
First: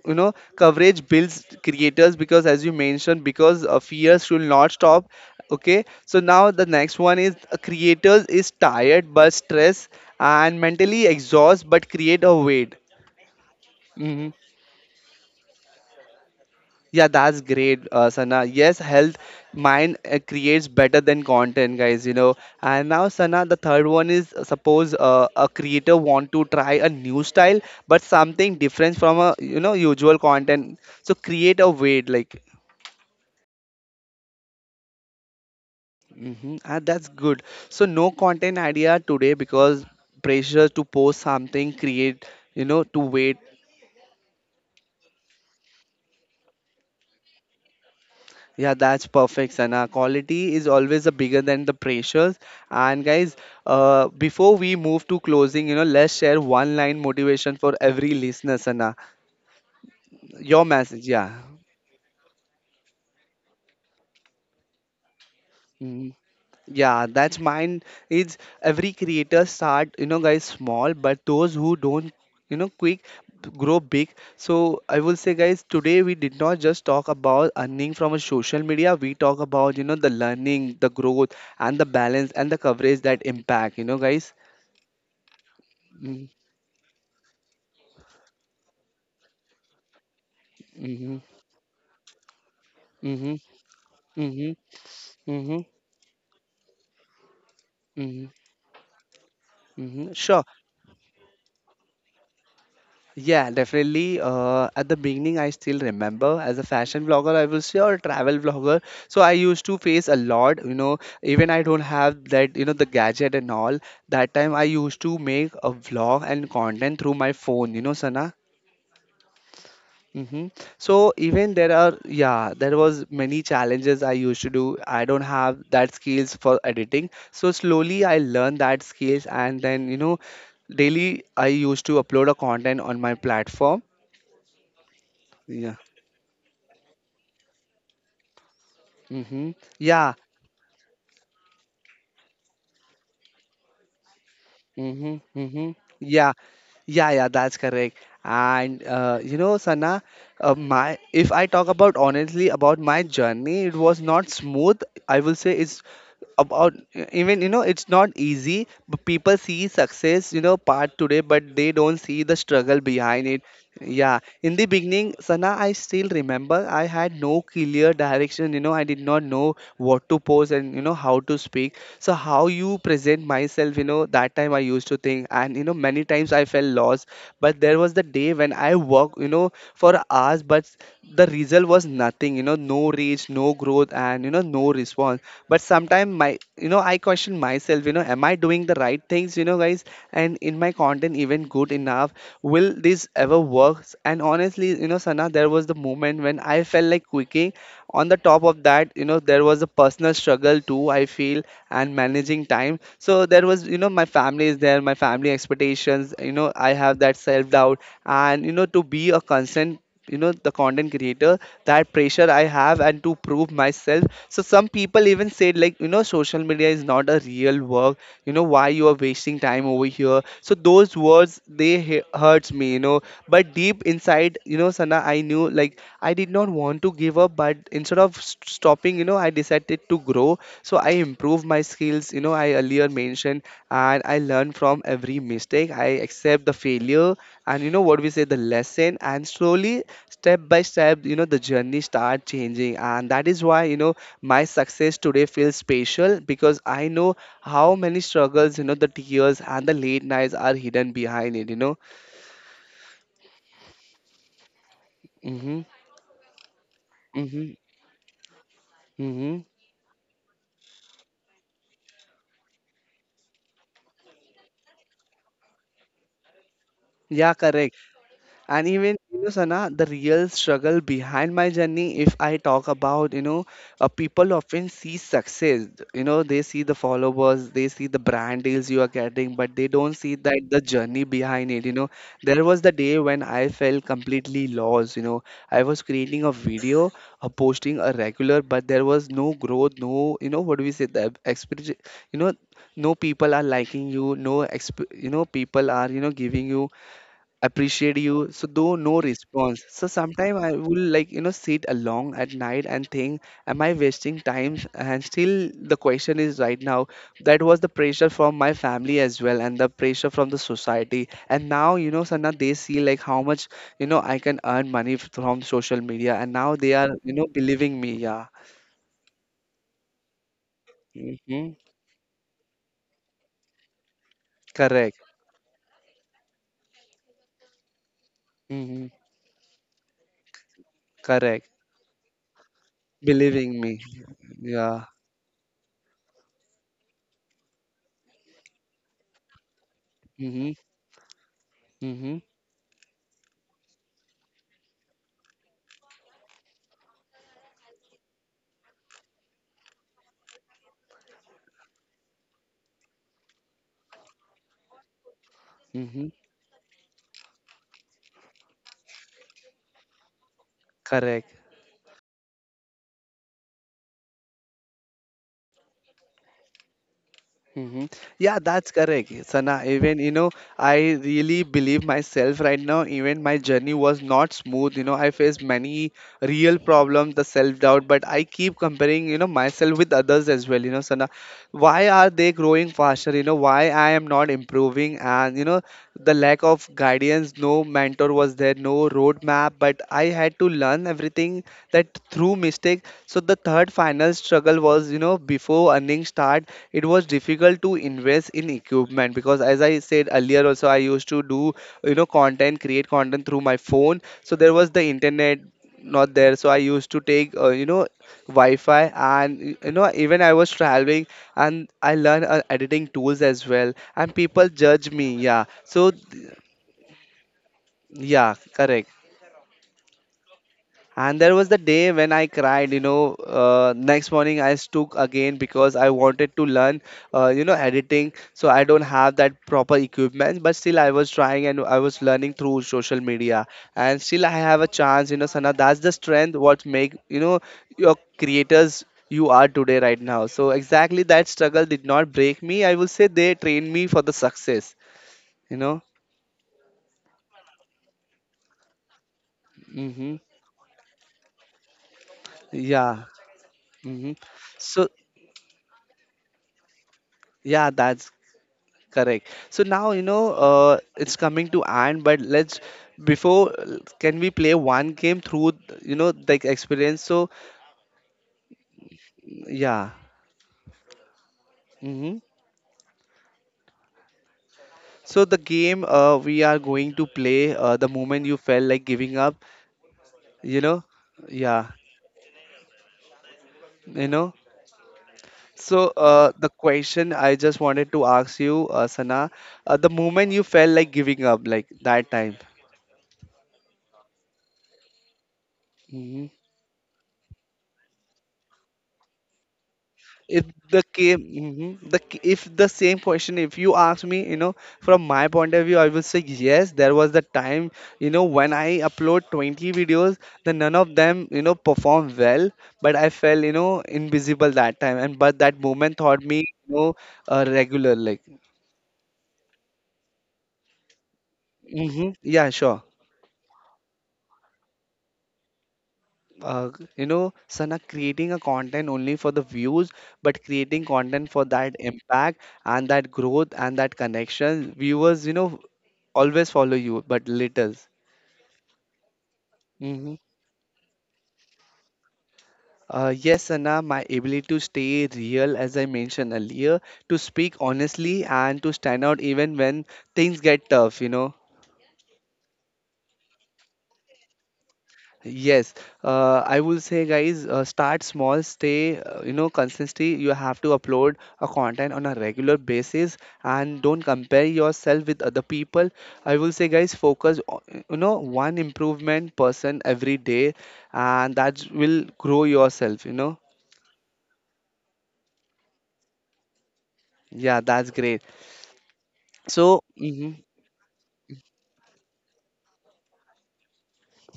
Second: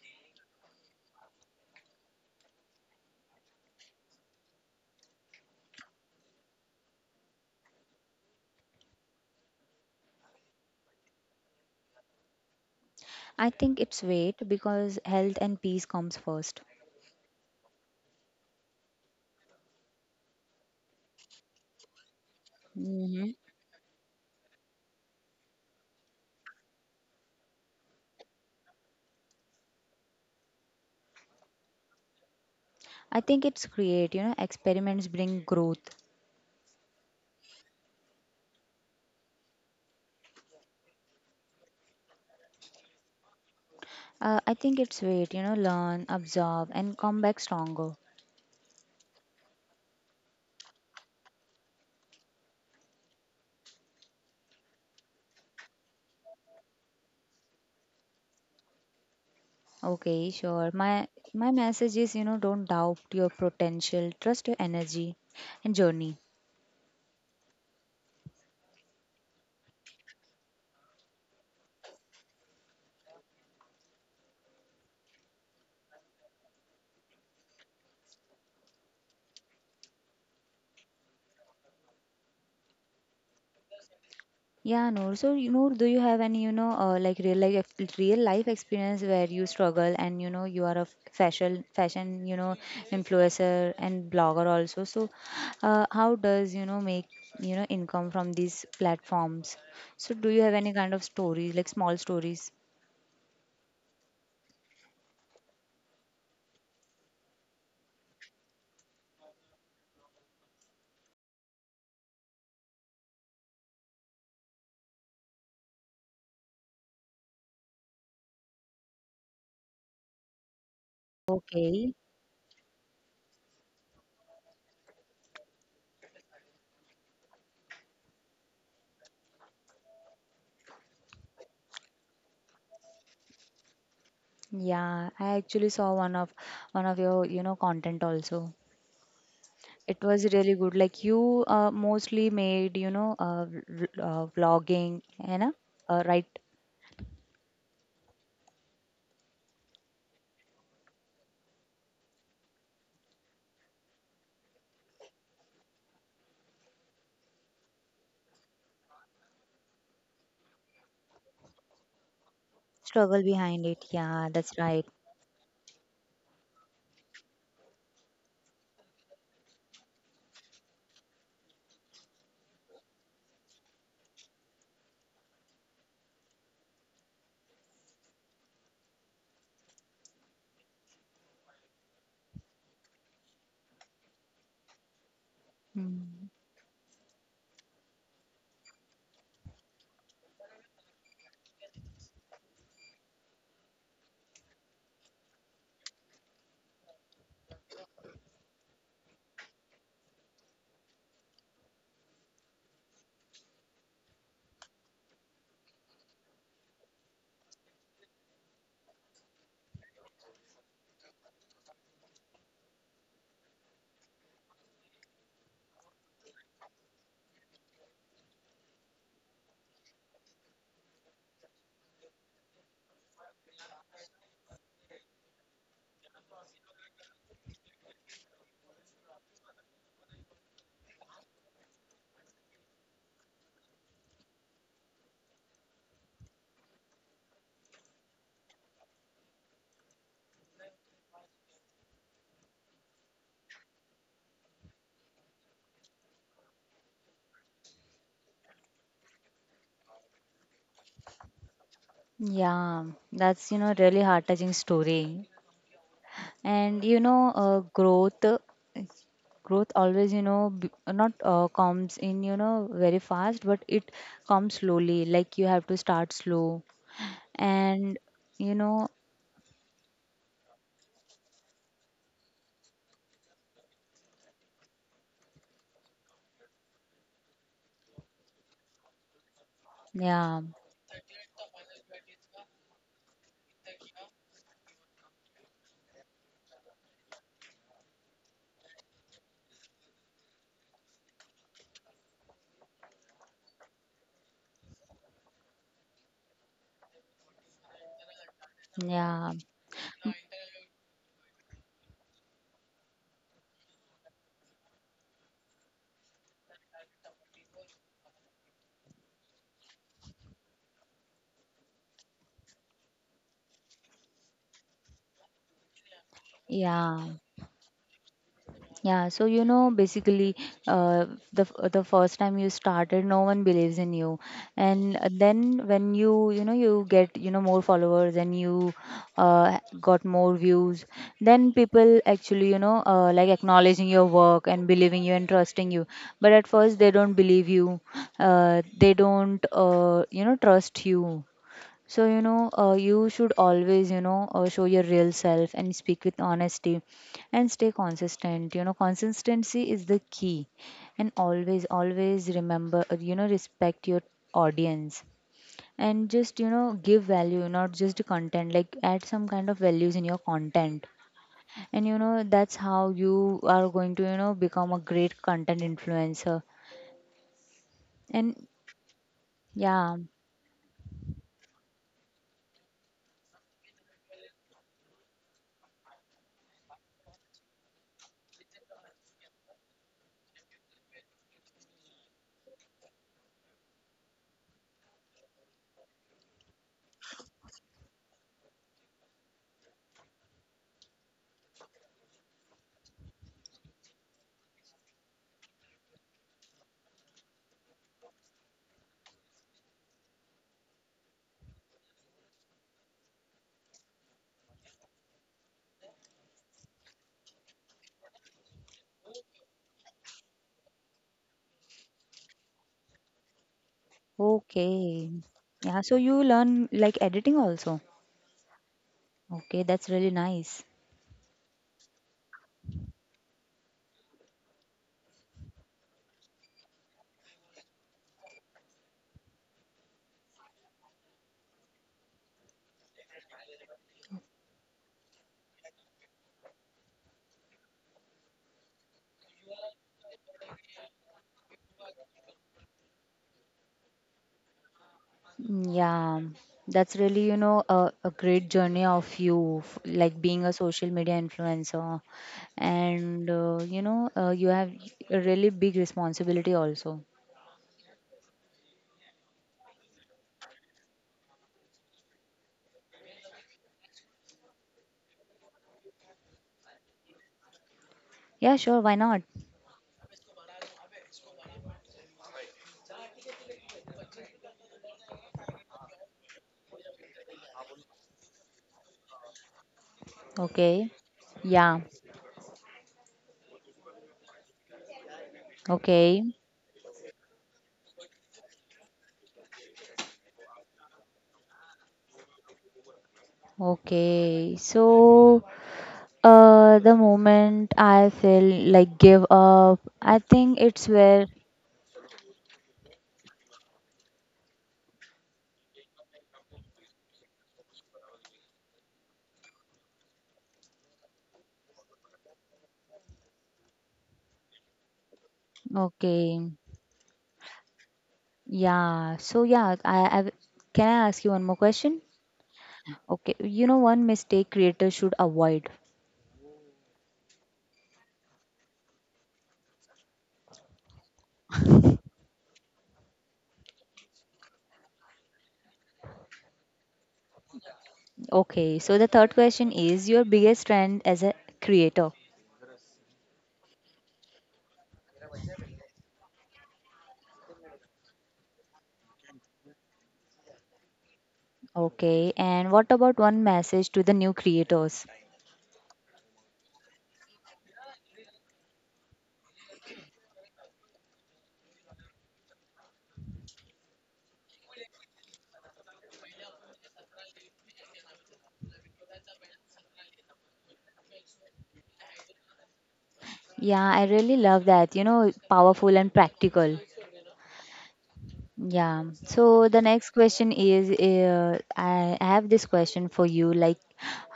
Speaker 1: You know, coverage builds creators because, as you mentioned, because fears should not stop. Okay, so now the next one is, creators is tired but stressed and mentally exhausted but create a weight.
Speaker 2: I think it's wait because health and peace comes first.
Speaker 1: Yeah, that's great, Sana. Yes, health mind creates better than content, guys. You know. And now,
Speaker 2: Mm-hmm.
Speaker 1: Sana, the third one is, suppose a creator want to try a new style, but something different from a you know usual content. So create a way like.
Speaker 2: I think it's create, experiments bring growth.
Speaker 1: Mm-hmm. Ah, that's good. So no content idea today because pressure to post something create, you know, to wait.
Speaker 2: I think it's wait, learn, absorb, and come back stronger.
Speaker 1: Yeah, that's perfect, Sana. Quality is always the bigger than the pressures. And guys, before we move to closing, you know, let's share one line motivation for every listener, Sana.
Speaker 2: Okay,
Speaker 1: Your
Speaker 2: sure. My
Speaker 1: message, yeah.
Speaker 2: my message is, don't doubt your potential, trust your energy and
Speaker 1: Mm-hmm.
Speaker 2: journey.
Speaker 1: Yeah, that's mine. Is every creator start, you know, guys, small, but those who don't, you know, quick grow big. So I will say, guys, today we did not just talk about earning from a social media. We talk about, you know, the learning, the growth, and the balance and the coverage that impact. You know, guys.
Speaker 2: Yeah, Noor. So, Noor, do you have
Speaker 1: Mm-hmm.
Speaker 2: any, like real life, real life experience where you struggle and you know you are a
Speaker 1: Mm-hmm.
Speaker 2: fashion influencer and blogger
Speaker 1: Mm-hmm. Mm-hmm.
Speaker 2: also. So,
Speaker 1: Mm-hmm.
Speaker 2: how does make income from these platforms?
Speaker 1: Mm-hmm.
Speaker 2: So, do you
Speaker 1: Sure.
Speaker 2: have any kind of stories, like small stories?
Speaker 1: Yeah, definitely. At the beginning, I still remember as a fashion vlogger, I will say, or travel vlogger. So I used to face a lot, you know, even I don't have that, you know, the gadget and all. That time I used to make a vlog and content through my phone, you know, Sana. Mm-hmm. So even there
Speaker 2: Okay.
Speaker 1: are, yeah, there was many challenges I used to do. I don't have that skills for editing. So slowly I learned that skills and then, you know, daily I used to upload a content on my platform.
Speaker 2: Yeah, I actually
Speaker 1: Yeah.
Speaker 2: saw one of your, content also.
Speaker 1: Mm-hmm.
Speaker 2: It
Speaker 1: Yeah.
Speaker 2: was really good. Like you mostly made, vlogging,
Speaker 1: Mm-hmm.
Speaker 2: you know,
Speaker 1: Mm-hmm.
Speaker 2: right?
Speaker 1: Yeah. Yeah, yeah, that's correct. And you know, Sana, my if I talk about honestly about my journey, it was not smooth. I will say it's about, even you know, it's not easy, but people see success, you know, part today, but they don't see the struggle
Speaker 2: Struggle
Speaker 1: behind it.
Speaker 2: behind it.
Speaker 1: Yeah,
Speaker 2: Yeah,
Speaker 1: in
Speaker 2: that's
Speaker 1: the
Speaker 2: right.
Speaker 1: beginning, Sana, I still remember, I had no clear direction, you know, I did not know what to post, and you know, how to speak, so how you present myself, you know, that time I used to think, and you know, many times I felt lost. But there was the day when I worked, you know, for hours, but the result was nothing, you know, no reach, no growth, and you know, no response. But sometimes
Speaker 2: Mm.
Speaker 1: my, you know, I question myself, you know, am I doing the right things, you know, guys, and in my content even good enough, will this ever work? And honestly, you know, Sana, there was the moment when I felt like quicking. On the top of that, you know, there was a personal struggle too, I feel, and managing time. So there was, you know, my family is there, my family expectations, you know, I have that self doubt, and you know, to be a constant, you know, the content creator, that pressure I have, and to prove myself. So some people even said like, you know, social media is not a real work, you know, why you are wasting time over here. So those words they hurts me, you know. But deep inside, you know, Sana, I knew like I did not want to give up, but instead of stopping, you know, I decided to grow. So I improved my skills, you know, I earlier mentioned, and I learned from every mistake, I accept the failure, and you know, what we say, the lesson, and slowly, step by step, you know, the journey start changing, and that is why, you know, my success today feels special, because I know how many struggles, you know, the tears and the late nights are hidden behind it, you know.
Speaker 2: Yeah, that's, really heart-touching story.
Speaker 1: Mm-hmm,
Speaker 2: And,
Speaker 1: mm-hmm,
Speaker 2: growth, uh,
Speaker 1: mm-hmm.
Speaker 2: growth always, you know, b not comes in, very fast, but it comes slowly. Like you have to start slow.
Speaker 1: Yeah, correct.
Speaker 2: And, you
Speaker 1: And
Speaker 2: know,
Speaker 1: even, you know, Sana, the real struggle behind my journey, if I talk about, you know, people often see success. You know, they see the followers, they see the brand deals you are getting, but they don't see
Speaker 2: yeah,
Speaker 1: that the journey behind it. You know, there was the day when I felt completely lost. You know, I was creating a video, posting a regular, but there was no growth, no, you know, what do we say, the experience, you know, no people are liking you, no, you know, people are, you know, giving you appreciate you, so though no
Speaker 2: yeah,
Speaker 1: response. So sometime I will like, you know, sit along at night and think, am I wasting time, and still the question is right now. That was the pressure from my family as well, and the pressure from the society, and now you know, Sana, they see like how much, you know, I can earn money from social media, and now they are,
Speaker 2: yeah.
Speaker 1: you know, believing me. Yeah.
Speaker 2: Yeah, so basically, uh,
Speaker 1: Hmm.
Speaker 2: the first time you started, no one believes in you, and
Speaker 1: Correct.
Speaker 2: then when you get more followers and you
Speaker 1: Hmm.
Speaker 2: got more views,
Speaker 1: Correct.
Speaker 2: then people actually like
Speaker 1: Believing me.
Speaker 2: acknowledging your work and
Speaker 1: Yeah.
Speaker 2: believing you and trusting you. But at first, they don't believe you. They don't
Speaker 1: Hmm.
Speaker 2: trust you so,
Speaker 1: Hmm.
Speaker 2: you should always, show your real self and speak with honesty and stay consistent. Consistency is the key. And always, always remember, respect your audience
Speaker 1: Hmm.
Speaker 2: and just, give value, not just content, like add some kind of values in your content.
Speaker 1: Correct.
Speaker 2: And, that's how you are going to, become a great content influencer.
Speaker 1: Hmm. Yeah,
Speaker 2: And
Speaker 1: that's correct, Sana.
Speaker 2: yeah,
Speaker 1: Even you know, I really believe myself right now. Even my journey was not smooth. You know, I faced many real problems, the self doubt, but I keep comparing, you know, myself with others as well. You know, Sana, why are they growing faster, you know, why I am not improving, and you know, the lack of guidance, no mentor was there, no roadmap, but I had to learn everything that through mistake. So the third final struggle was, you know, before earning start, it was difficult to invest in equipment, because as I said earlier also, I used to do, you know, content create content through my phone, so there was the internet not there. So I used to take, you know, wi-fi, and you know, even I was traveling, and I learn editing tools as well. And people judge
Speaker 2: okay.
Speaker 1: me. Yeah.
Speaker 2: Yeah,
Speaker 1: So
Speaker 2: so you learn like editing also.
Speaker 1: yeah, correct.
Speaker 2: Okay, that's really nice.
Speaker 1: And there was the day when I cried, you know. Next morning, I took again because I wanted to learn, editing. So I don't have that proper equipment, but still, I was trying and I was learning through social media. And still, I have a chance, you know, Sana. That's the strength what make, your creators you are today right now. So exactly that struggle did not break me. I will say they trained me for the success, you
Speaker 2: Mm,
Speaker 1: know.
Speaker 2: yeah, that's really, a great journey of you,
Speaker 1: Mm-hmm.
Speaker 2: like being a social media influencer.
Speaker 1: Yeah.
Speaker 2: And,
Speaker 1: Mm-hmm.
Speaker 2: you have
Speaker 1: So
Speaker 2: a really big responsibility also.
Speaker 1: yeah, that's correct. So now, it's coming to end, but let's before can we play one game through, you know, the experience? So
Speaker 2: Yeah, sure, why not?
Speaker 1: yeah. Hmm. So the game we are going to play the moment you felt like giving up, you know,
Speaker 2: Okay.
Speaker 1: yeah,
Speaker 2: Yeah.
Speaker 1: you know. So
Speaker 2: Okay.
Speaker 1: the question I just wanted to ask you, Sana, the moment you felt like giving up, like that time.
Speaker 2: Okay. So,
Speaker 1: Mm-hmm.
Speaker 2: the moment I feel like give up, I
Speaker 1: it
Speaker 2: think
Speaker 1: the
Speaker 2: it's
Speaker 1: came
Speaker 2: where,
Speaker 1: mhm, the k- If the same question, if you ask me, you know, from my point of view, I will say yes, there was the time, you know, when I upload 20 videos, then none of them, you know, perform well, but I felt, you know, invisible that time. And but that moment taught me,
Speaker 2: okay.
Speaker 1: you know, regular like.
Speaker 2: Yeah, so yeah, can I ask you one more question?
Speaker 1: Hmm, yeah, sure.
Speaker 2: Okay, you know one mistake creators should avoid.
Speaker 1: uh, Sana, creating a content only for the views, but creating content for that impact and that growth and that connection. Viewers, you know, always follow you, but little.
Speaker 2: Okay, so the third question is
Speaker 1: Hmm.
Speaker 2: your biggest trend as a creator.
Speaker 1: Yes, Sana, my ability to stay real, as I mentioned earlier, to speak honestly and to stand out even when things get tough, you know.
Speaker 2: Okay, and what about one message to the new creators?
Speaker 1: Yes, I will say, guys, start small, stay, consistency. You have to upload a content on a regular basis and don't compare yourself with other people. I will say, guys, focus, on, you know, one improvement person every day, and that will grow yourself, you know.
Speaker 2: Yeah, I really love that. Powerful and practical.
Speaker 1: Yeah, that's great.
Speaker 2: Yeah. So the
Speaker 1: So,
Speaker 2: next
Speaker 1: hmm,
Speaker 2: question is, I have this question for you, like,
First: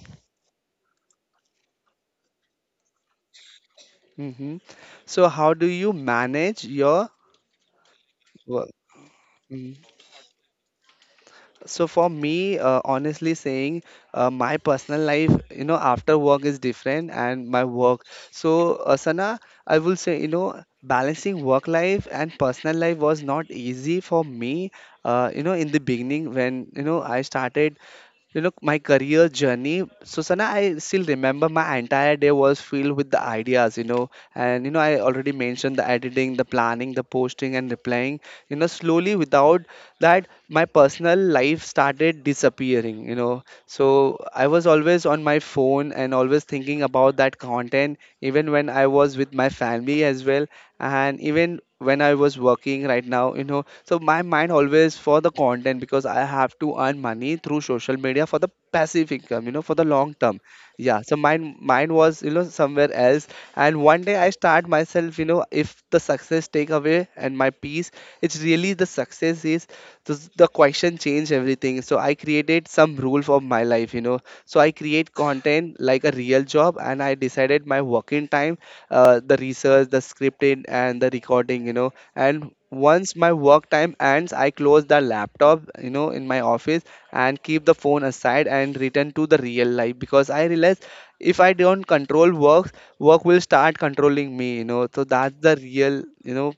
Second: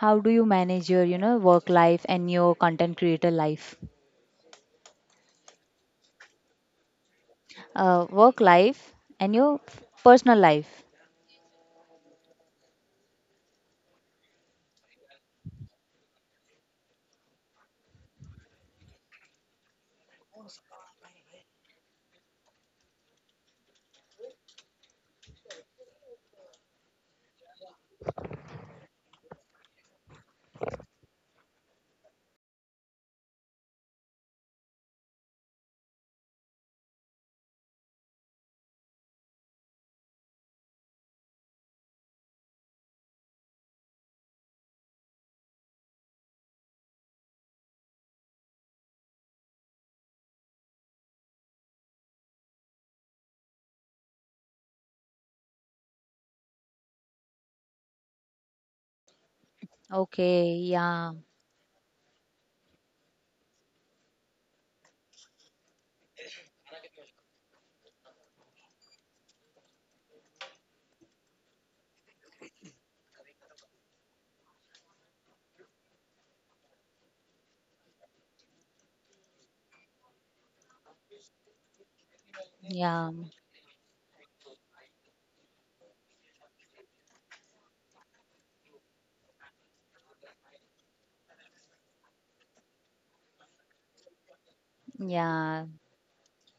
Speaker 2: how do you manage your, work life and your content creator life?
Speaker 1: hmm. So, how do you manage your
Speaker 2: Work
Speaker 1: work?
Speaker 2: life and your
Speaker 1: Mm-hmm.
Speaker 2: personal life.
Speaker 1: So for me, honestly saying, my personal life, you know, after work is different and my work. So Sana, I will say, you know, balancing work life and personal life was not easy for me. In the beginning when you know I started, you know, my career journey, Susanna, I still remember my entire day was filled with the ideas, you know. And, you know, I already mentioned the editing, the planning, the posting, and replying. You know, slowly without that, my personal life started disappearing, you know. So I was always on my phone and always thinking about that content, even when I was with my family as well, and even when I was working right now, you know. So my mind always for the content, because I have to earn money through social media for the passive income, you know, for the long term.
Speaker 2: Okay,
Speaker 1: Yeah,
Speaker 2: yeah,
Speaker 1: so mine was, you know, somewhere else. And one day I start myself, you know, if the success take away and my peace, it's really the success is the question, change everything. So I created some rule for my life, you know. So I create content like a real job and I decided my working time, the research, the scripting, and the recording, you know. And
Speaker 2: yeah,
Speaker 1: once my work time ends, I close the laptop, you know, in my office, and keep the phone aside and return to the real life, because I realize if I don't control work, work will start controlling me, you know. So that's the
Speaker 2: yeah.
Speaker 1: real, you know,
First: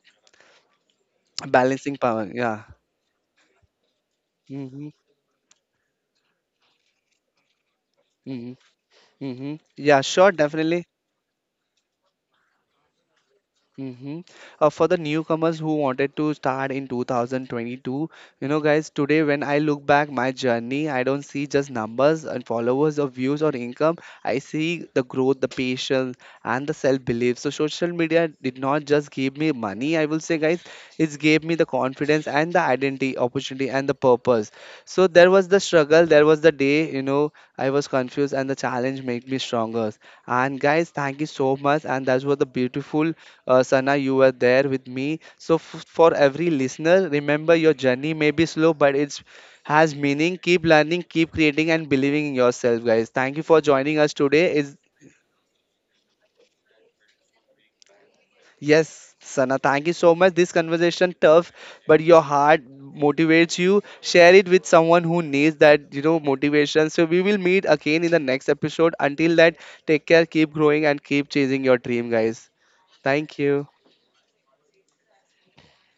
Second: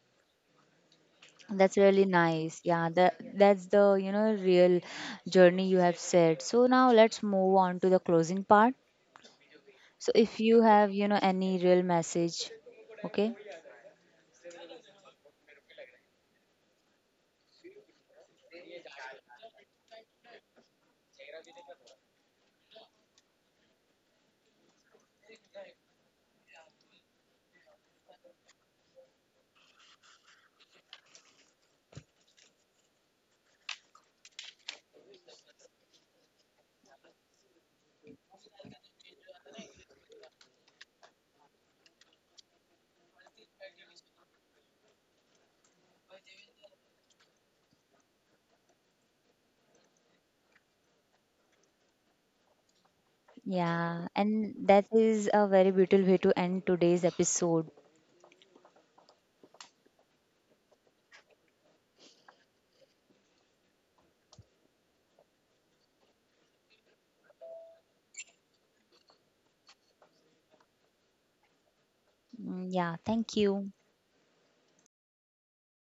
Speaker 2: That's
Speaker 1: balancing
Speaker 2: really
Speaker 1: power.
Speaker 2: nice.
Speaker 1: Yeah.
Speaker 2: Yeah, that's the real
Speaker 1: Mm-hmm.
Speaker 2: journey you have said. So now let's move on to the closing
Speaker 1: Mm-hmm.
Speaker 2: part.
Speaker 1: Mm-hmm. Yeah,
Speaker 2: So
Speaker 1: sure,
Speaker 2: if you
Speaker 1: definitely.
Speaker 2: have any real message, okay,
Speaker 1: Mm-hmm. For the newcomers who wanted to start in 2022, you know, guys, today when I look back my journey, I don't see just numbers and followers or views or income. I see the growth, the patience, and the self-belief. So social media did not just give me money. I will say, guys, it gave me the confidence and the identity, opportunity, and the purpose. So there was the struggle, there was the day, you know, I was confused and the challenge made me stronger. And guys, thank you so much. And that was the beautiful, Sana, you were there with me. So for every listener, remember your journey may be slow, but it's has meaning. Keep learning, keep creating, and believing in yourself, guys. Thank you for joining
Speaker 2: yeah,
Speaker 1: us today.
Speaker 2: and
Speaker 1: It's
Speaker 2: that is a very beautiful way to end today's episode.
Speaker 1: yes, Sana, thank you so much. This conversation tough, but your heart motivates you. Share it with someone who needs that, you know, motivation. So we will meet again in the next episode. Until that, take care, keep growing, and keep chasing your dream, guys.
Speaker 2: Mm, yeah, thank
Speaker 1: Thank you.
Speaker 2: you.